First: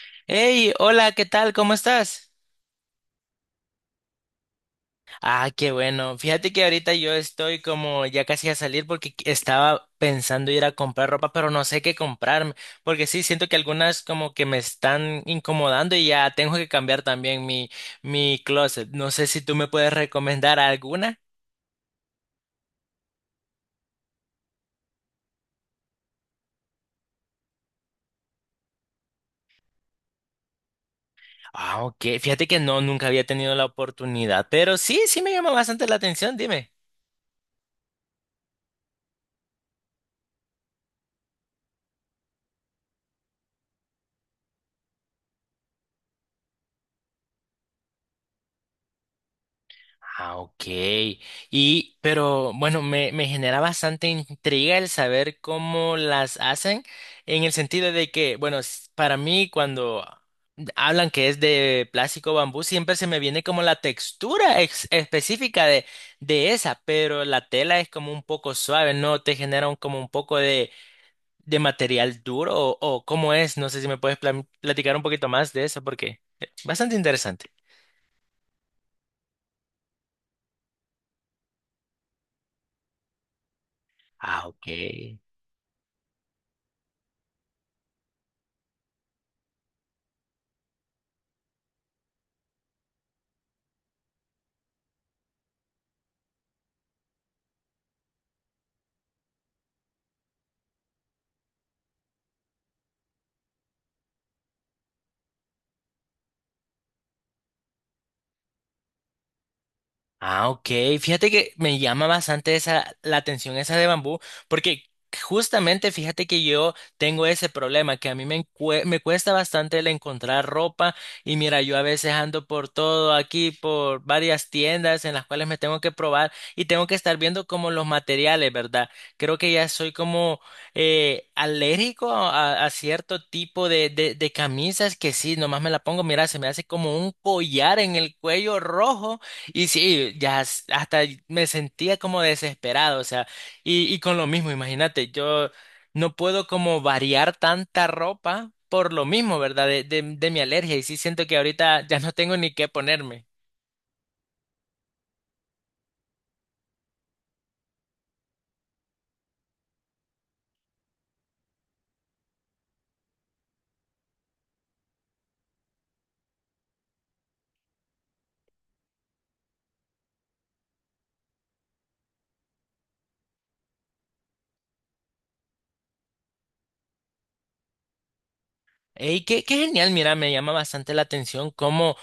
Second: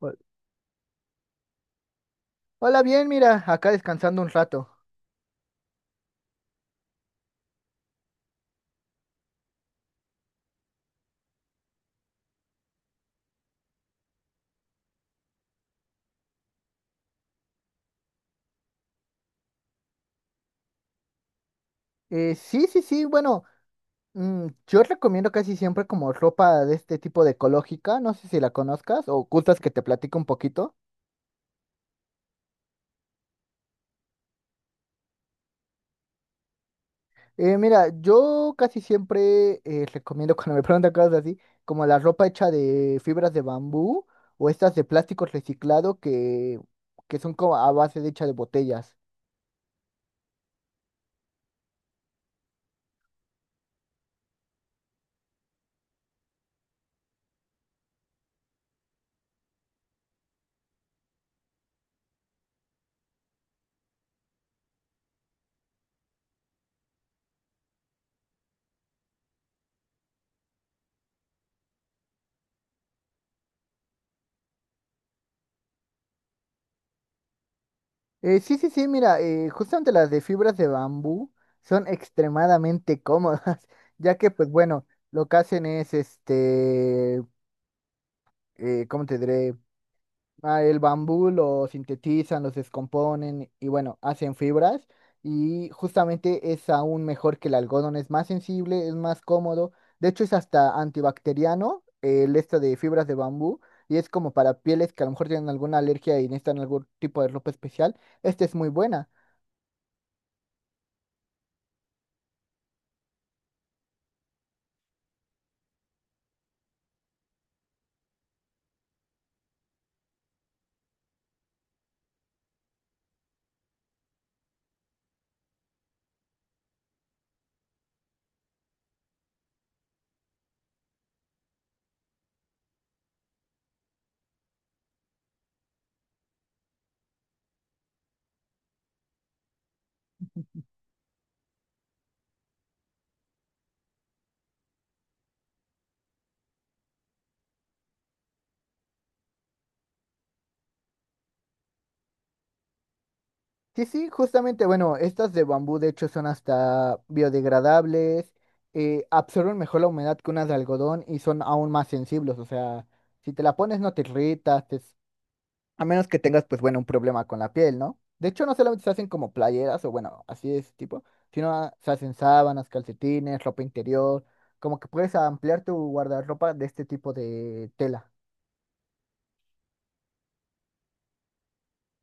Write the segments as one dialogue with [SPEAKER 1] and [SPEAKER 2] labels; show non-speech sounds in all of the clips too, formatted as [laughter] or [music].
[SPEAKER 1] Hol-
[SPEAKER 2] Hey, hola, ¿qué tal? ¿Cómo estás?
[SPEAKER 1] Hola, bien, mira, acá descansando un rato.
[SPEAKER 2] Ah, qué bueno. Fíjate que ahorita yo estoy como ya casi a salir porque estaba pensando ir a comprar ropa, pero no sé qué comprarme, porque sí, siento que algunas como que me están incomodando y ya tengo que cambiar también mi, closet. No sé si tú me puedes recomendar alguna.
[SPEAKER 1] Sí, sí, sí, bueno, yo recomiendo casi siempre como ropa de este tipo de ecológica, no sé si la conozcas o gustas que te platico un poquito.
[SPEAKER 2] Ah, ok. Fíjate que no, nunca había tenido la oportunidad, pero sí, sí me llama bastante la atención, dime.
[SPEAKER 1] Mira, yo casi siempre recomiendo [laughs] cuando me preguntan cosas así, como la ropa hecha de fibras de bambú o estas de plástico reciclado que son como a base de hecha de botellas.
[SPEAKER 2] Ah, ok. Y, pero bueno, me genera bastante intriga el saber cómo las hacen, en el sentido de que, bueno, para mí cuando hablan que es de plástico o bambú, siempre se me viene como la textura específica de, esa, pero la tela es como un poco suave, ¿no? Te genera como un poco de, material duro o, cómo es, no sé si me puedes platicar un poquito más de eso porque es bastante interesante.
[SPEAKER 1] Sí, sí, sí, mira, justamente las de fibras de bambú son extremadamente cómodas, [laughs] ya que,
[SPEAKER 2] Ah,
[SPEAKER 1] pues
[SPEAKER 2] ok.
[SPEAKER 1] bueno, lo que hacen es, este, ¿cómo te diré? Ah, el bambú lo sintetizan, los descomponen y bueno, hacen fibras, y justamente es aún mejor que el algodón, es más sensible, es más cómodo, de hecho es hasta antibacteriano, el esto de fibras de bambú, y es como para pieles que a lo mejor tienen alguna alergia y necesitan algún tipo de ropa especial, esta es muy buena.
[SPEAKER 2] Ah, ok. Fíjate que me llama bastante esa, la atención esa de bambú, porque justamente fíjate que yo tengo ese problema, que a mí me cuesta bastante el encontrar ropa y mira, yo a veces ando por todo aquí, por varias tiendas en las cuales me tengo que probar y tengo que estar viendo como los materiales, ¿verdad? Creo que ya soy como alérgico a cierto tipo de camisas que sí, nomás me la pongo, mira, se me hace como un collar en el cuello rojo. Y sí, ya hasta me sentía como desesperado, o sea, y con lo mismo, imagínate, yo no puedo como variar tanta ropa por lo mismo, ¿verdad? De mi alergia, y sí siento que ahorita ya no tengo ni qué ponerme.
[SPEAKER 1] Sí, sí, justamente, bueno, estas de bambú de hecho son hasta biodegradables, absorben mejor la humedad que unas de algodón y son aún más sensibles, o sea, si te la pones no te irritas, a menos que tengas pues bueno un problema con la piel, ¿no? De hecho no solamente se hacen como playeras o bueno, así de ese tipo, sino se hacen sábanas, calcetines, ropa interior, como que puedes ampliar tu guardarropa de este tipo de tela.
[SPEAKER 2] Ey, qué genial, mira, me llama bastante la atención cómo,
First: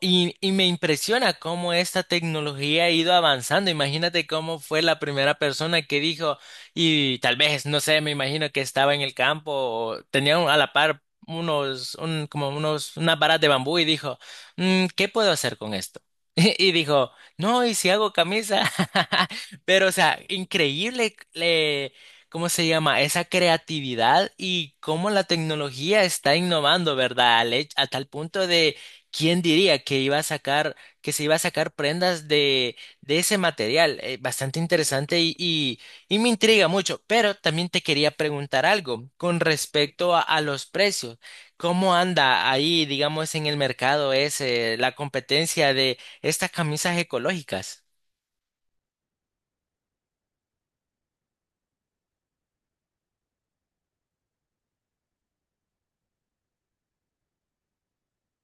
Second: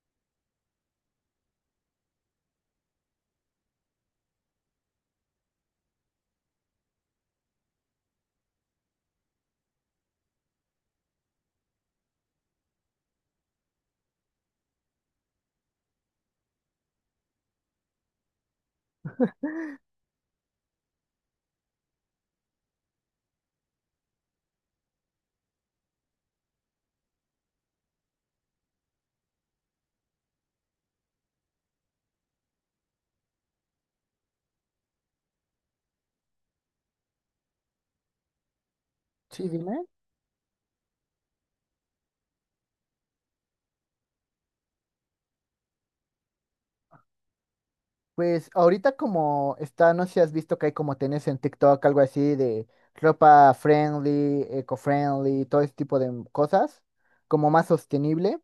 [SPEAKER 2] y me impresiona cómo esta tecnología ha ido avanzando. Imagínate cómo fue la primera persona que dijo, y tal vez, no sé, me imagino que estaba en el campo, o tenía a la par como unos, unas varas de bambú y dijo, "Mm, ¿qué puedo hacer con esto? [laughs] Y dijo, no, ¿y si hago camisa?" [laughs] Pero, o sea, increíble, ¿cómo se llama? Esa creatividad y cómo la tecnología está innovando, ¿verdad? A tal punto de. ¿Quién diría que iba a sacar, que se iba a sacar prendas de, ese material? Bastante interesante y me intriga mucho. Pero también te quería preguntar algo con
[SPEAKER 1] Sí, dime.
[SPEAKER 2] respecto a los precios. ¿Cómo anda ahí, digamos, en el mercado ese, la competencia de estas camisas ecológicas?
[SPEAKER 1] Pues ahorita como está, no sé si has visto que hay como tenés en TikTok, algo así de ropa friendly, eco-friendly, todo ese tipo de cosas, como más sostenible.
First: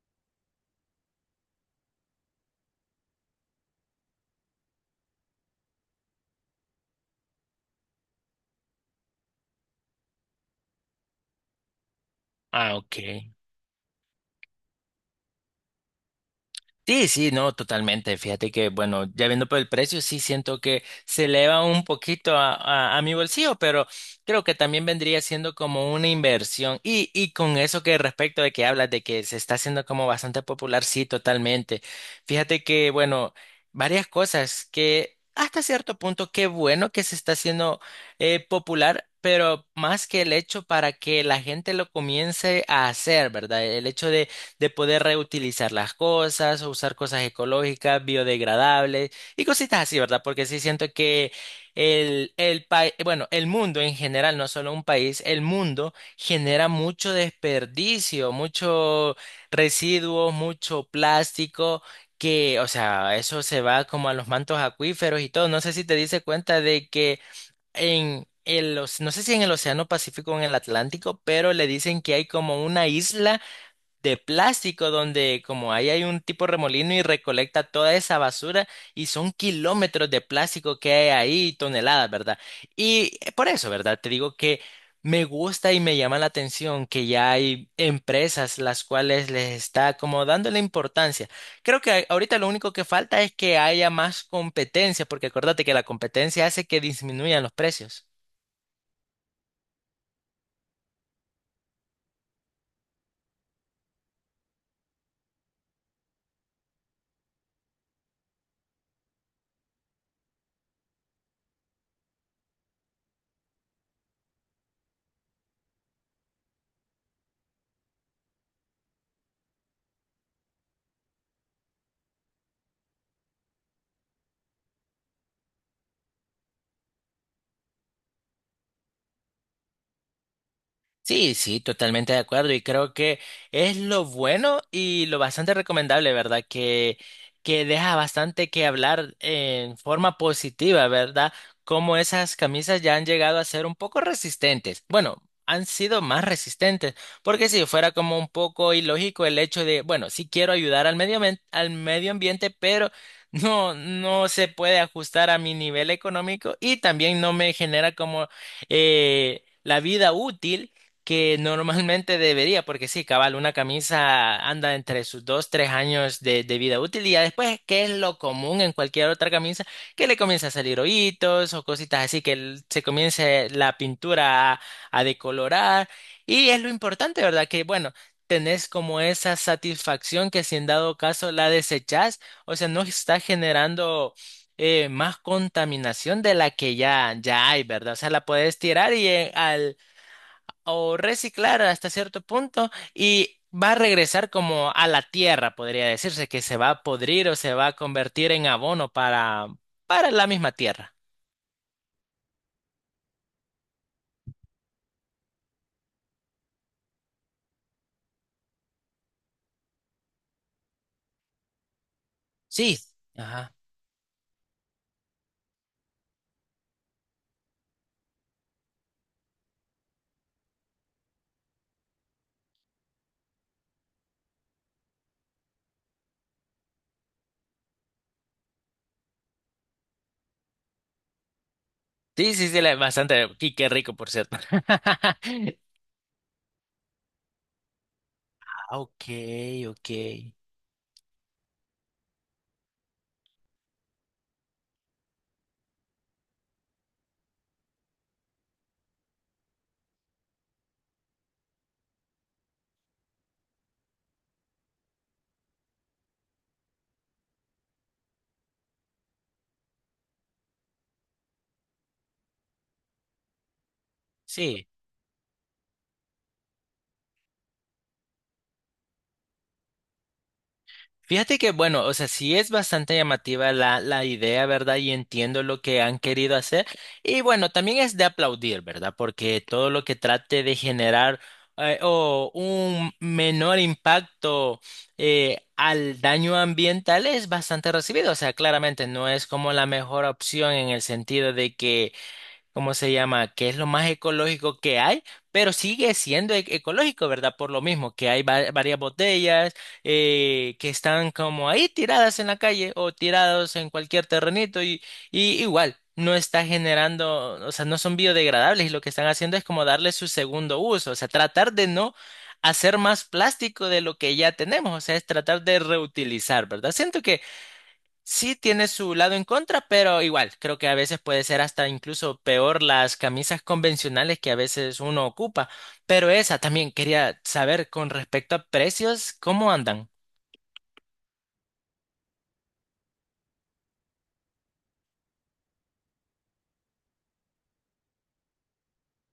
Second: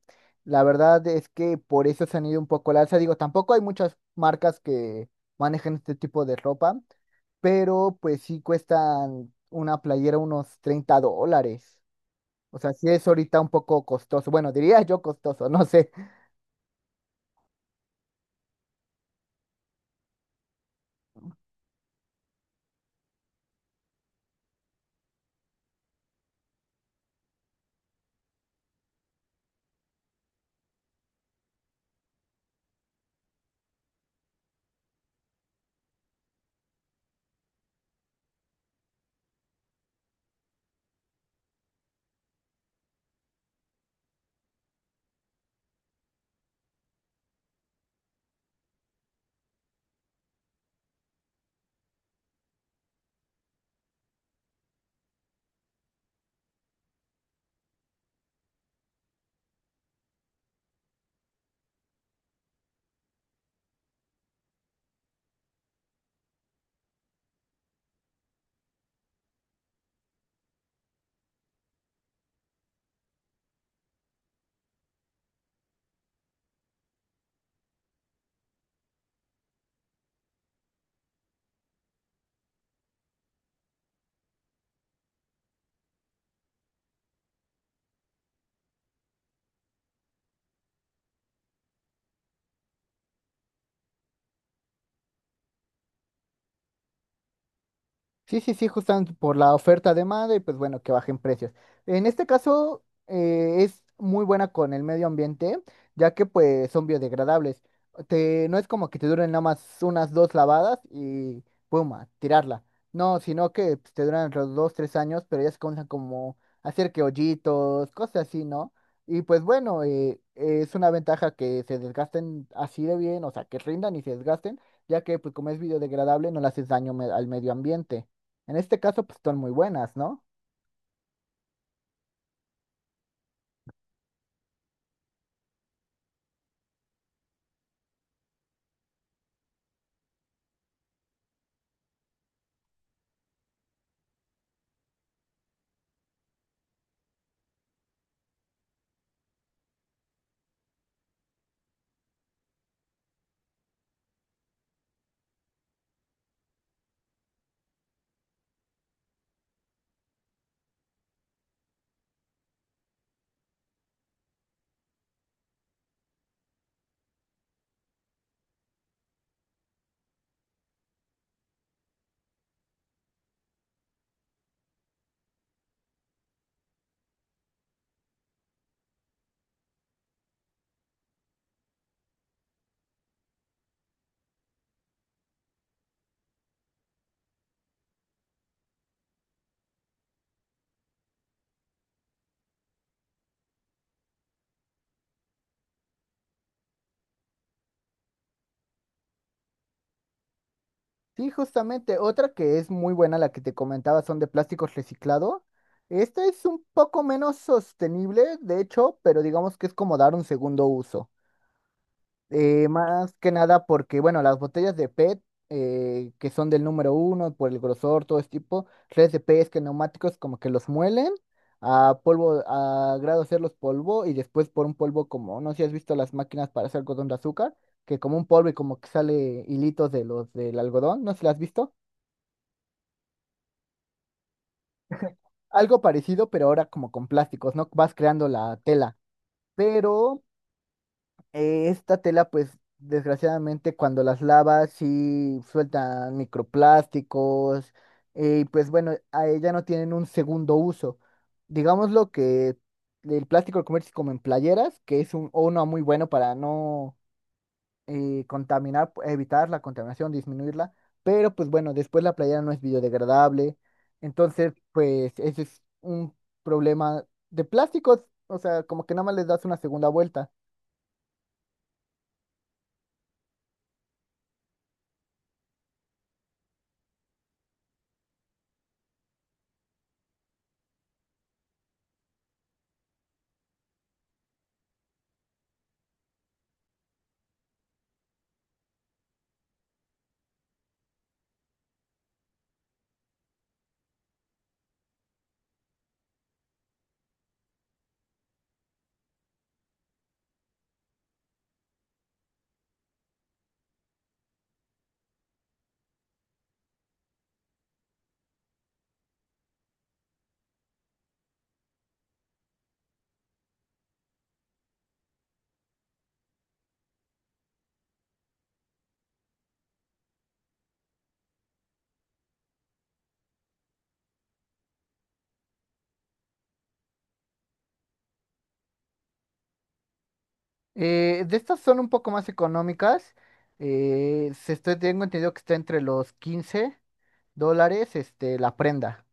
[SPEAKER 1] La verdad es que por eso se han ido un poco al alza. Digo, tampoco hay muchas marcas que manejan este tipo de ropa, pero pues sí cuestan una playera unos 30 dólares. O sea,
[SPEAKER 2] Ah,
[SPEAKER 1] sí
[SPEAKER 2] ok.
[SPEAKER 1] es ahorita un poco costoso. Bueno, diría yo costoso, [laughs] no sé.
[SPEAKER 2] Sí, sí, no, totalmente. Fíjate que, bueno, ya viendo por el precio, sí siento que se eleva un poquito a mi bolsillo, pero creo que también vendría siendo como una inversión. Y con eso que respecto de que hablas de que se está haciendo como bastante popular, sí, totalmente. Fíjate que, bueno, varias cosas que hasta cierto punto, qué bueno que se está haciendo popular. Pero más que el hecho para que la gente lo comience a hacer, ¿verdad? El hecho de poder reutilizar las cosas, o usar cosas ecológicas, biodegradables y cositas así, ¿verdad? Porque sí siento que el país, bueno, el mundo en general, no solo un país, el mundo genera mucho desperdicio, mucho residuos, mucho plástico. Que, o sea, eso se va como a los mantos acuíferos y todo. No sé si te diste cuenta de que no sé si en el Océano Pacífico o en el Atlántico, pero le dicen que hay como una isla de plástico donde como ahí hay un tipo remolino y recolecta toda esa basura y son kilómetros de plástico que hay ahí, toneladas, ¿verdad? Por eso, ¿verdad? Te digo que me gusta y me llama la atención que ya hay empresas las cuales les está como dando la importancia. Creo que ahorita lo único que falta es que haya más competencia, porque acuérdate que la competencia hace que disminuyan los precios.
[SPEAKER 1] Sí, sí, sí, justamente por la oferta demanda y pues bueno, que bajen precios. En este caso es muy buena con el medio ambiente, ya que pues son biodegradables. Te, no es como que te duren nada más unas dos lavadas y pum, a tirarla. No, sino que pues, te duran entre los dos, tres años, pero ya se comienzan como a hacer que hoyitos, cosas así, ¿no? Y pues bueno, es una ventaja que se desgasten así de bien, o sea, que rindan y se desgasten, ya que pues como es biodegradable no le haces daño al medio ambiente. En este caso, pues son muy buenas, ¿no?
[SPEAKER 2] Sí, sí, totalmente de acuerdo y creo que es lo bueno y lo bastante recomendable, ¿verdad? Que deja bastante que hablar en forma positiva, ¿verdad? Como esas camisas ya han llegado a ser un poco resistentes. Bueno, han sido más resistentes, porque si fuera como un poco ilógico el hecho de, bueno, sí quiero ayudar al medio ambiente, pero [laughs] no, no se puede ajustar a mi nivel económico y también no me genera como. La vida útil que normalmente debería, porque sí, cabal, una camisa anda entre sus 2, 3 años de vida útil y ya después, ¿qué es lo común en cualquier otra camisa? Que le comienza a salir hoyitos o cositas así, que se comience la pintura a decolorar y es lo importante, ¿verdad? Que bueno, tenés como esa satisfacción que si en dado caso la desechás, o sea, no está generando más contaminación de la que ya, ya hay, ¿verdad? O sea, la puedes tirar y o reciclar hasta cierto punto y va a regresar como a la tierra, podría decirse, que se va a podrir o se va a convertir en abono para la misma tierra.
[SPEAKER 1] Sí, justamente. Otra que es muy buena, la que te comentaba, son de plásticos reciclado. Esta es un poco menos sostenible, de hecho, pero digamos que es como dar un segundo uso.
[SPEAKER 2] Sí,
[SPEAKER 1] Más que
[SPEAKER 2] ajá.
[SPEAKER 1] nada porque, bueno, las botellas de PET, que son del número uno, por el grosor, todo ese tipo, redes de PET, que neumáticos como que los muelen a polvo, a grado hacerlos polvo y después por un polvo como, no sé si has visto las máquinas para hacer algodón de azúcar, que como un polvo y como que sale hilitos de los del algodón, no sé si las has visto.
[SPEAKER 2] Sí, sí, sí, bastante. Y qué rico, por cierto. [laughs]
[SPEAKER 1] Algo parecido, pero ahora como con plásticos, ¿no? Vas creando la
[SPEAKER 2] Ah,
[SPEAKER 1] tela.
[SPEAKER 2] ok,
[SPEAKER 1] Pero
[SPEAKER 2] ok.
[SPEAKER 1] Esta tela, pues, desgraciadamente, cuando las lavas, sí sueltan microplásticos. Y pues bueno, a ella no tienen un segundo uso. Digámoslo que el plástico lo conviertes como en playeras, que es uno muy bueno para no contaminar, evitar la contaminación, disminuirla. Pero pues bueno, después la playera no es biodegradable. Entonces,
[SPEAKER 2] Sí.
[SPEAKER 1] pues, ese es un problema de plásticos. O sea, como que nada más les das una segunda vuelta.
[SPEAKER 2] Fíjate que, bueno, o sea, sí es bastante llamativa la idea, ¿verdad? Y entiendo lo que han querido hacer. Y bueno, también es de aplaudir, ¿verdad? Porque todo lo que trate de generar o un menor impacto al daño ambiental es bastante recibido. O sea, claramente no es como la mejor opción en el sentido de que, ¿cómo se llama? Que es lo más ecológico que hay, pero sigue siendo ecológico, ¿verdad? Por lo mismo, que hay varias botellas que están como ahí tiradas en la calle o tirados en cualquier terrenito y igual. No está generando, o sea, no son biodegradables y lo que están haciendo es como darle su segundo uso, o sea, tratar de no hacer más plástico de lo que ya tenemos, o sea, es tratar de reutilizar, ¿verdad? Siento Sí tiene su lado en contra, pero igual, creo que a veces puede ser hasta incluso peor las camisas convencionales que a veces uno ocupa. Pero esa también quería saber con respecto a precios, ¿cómo andan?
[SPEAKER 1] De estas son un poco más económicas. Tengo entendido que está entre los 15 dólares, este, la prenda.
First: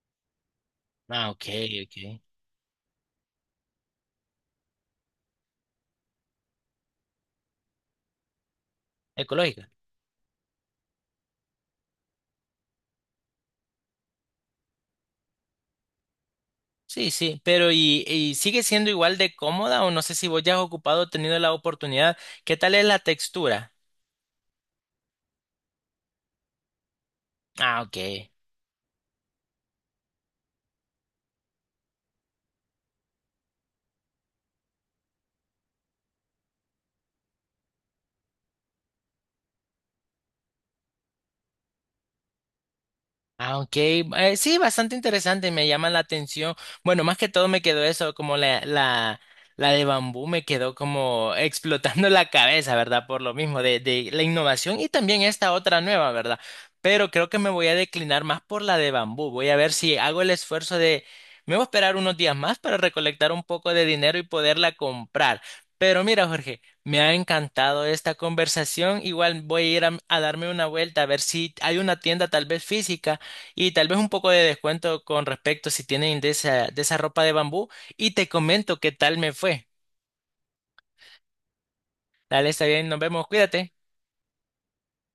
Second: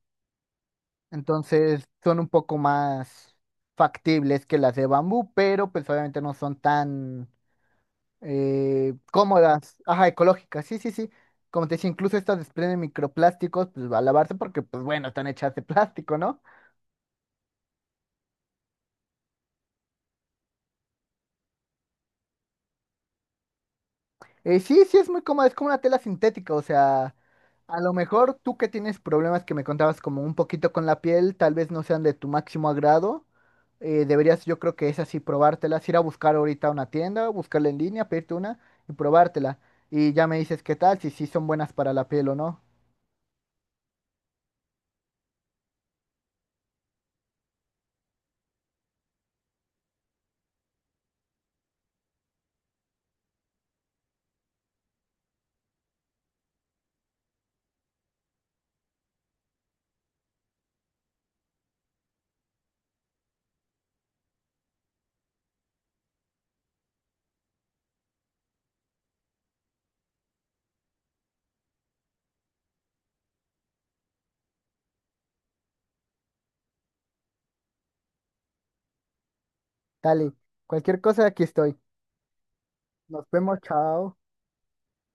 [SPEAKER 2] Ah, ok,
[SPEAKER 1] Entonces son
[SPEAKER 2] ok.
[SPEAKER 1] un poco más factibles que las de bambú, pero pues obviamente no son tan
[SPEAKER 2] Ecológica.
[SPEAKER 1] cómodas. Ajá, ecológicas, sí, sí, sí. Como te decía, incluso estas desprenden microplásticos, pues va a lavarse porque, pues bueno, están hechas de plástico, ¿no?
[SPEAKER 2] Sí, sí, pero ¿y sigue siendo igual de cómoda o no sé si vos ya has ocupado, tenido la oportunidad? ¿Qué tal es la textura?
[SPEAKER 1] Sí, sí, es muy cómoda, es como una tela sintética, o sea, a
[SPEAKER 2] Ah,
[SPEAKER 1] lo
[SPEAKER 2] ok.
[SPEAKER 1] mejor tú que tienes problemas que me contabas como un poquito con la piel, tal vez no sean de tu máximo agrado, deberías yo creo que es así, probártelas, ir a buscar ahorita a una tienda, buscarla en línea, pedirte una y probártela. Y ya me dices qué tal, si sí son buenas para la piel o no.
[SPEAKER 2] Ah, ok. Sí, bastante interesante, me llama la atención. Bueno, más que todo me quedó eso, como la, la de bambú me quedó como [laughs] explotando la cabeza, ¿verdad? Por lo mismo, de la innovación y también esta otra nueva, ¿verdad? Pero creo que me voy a declinar más por la de bambú. Voy a ver si hago el esfuerzo de. Me voy a esperar unos días más para recolectar un poco de dinero y poderla comprar. Pero mira, Jorge, me ha encantado esta conversación. Igual voy a ir a darme una vuelta a ver si hay una tienda tal vez física y tal vez un poco de descuento con respecto si tienen de esa ropa de bambú. Y te comento qué tal me fue.
[SPEAKER 1] Dale, cualquier cosa aquí estoy.
[SPEAKER 2] Dale, está bien, nos
[SPEAKER 1] Nos
[SPEAKER 2] vemos,
[SPEAKER 1] vemos,
[SPEAKER 2] cuídate.
[SPEAKER 1] chao.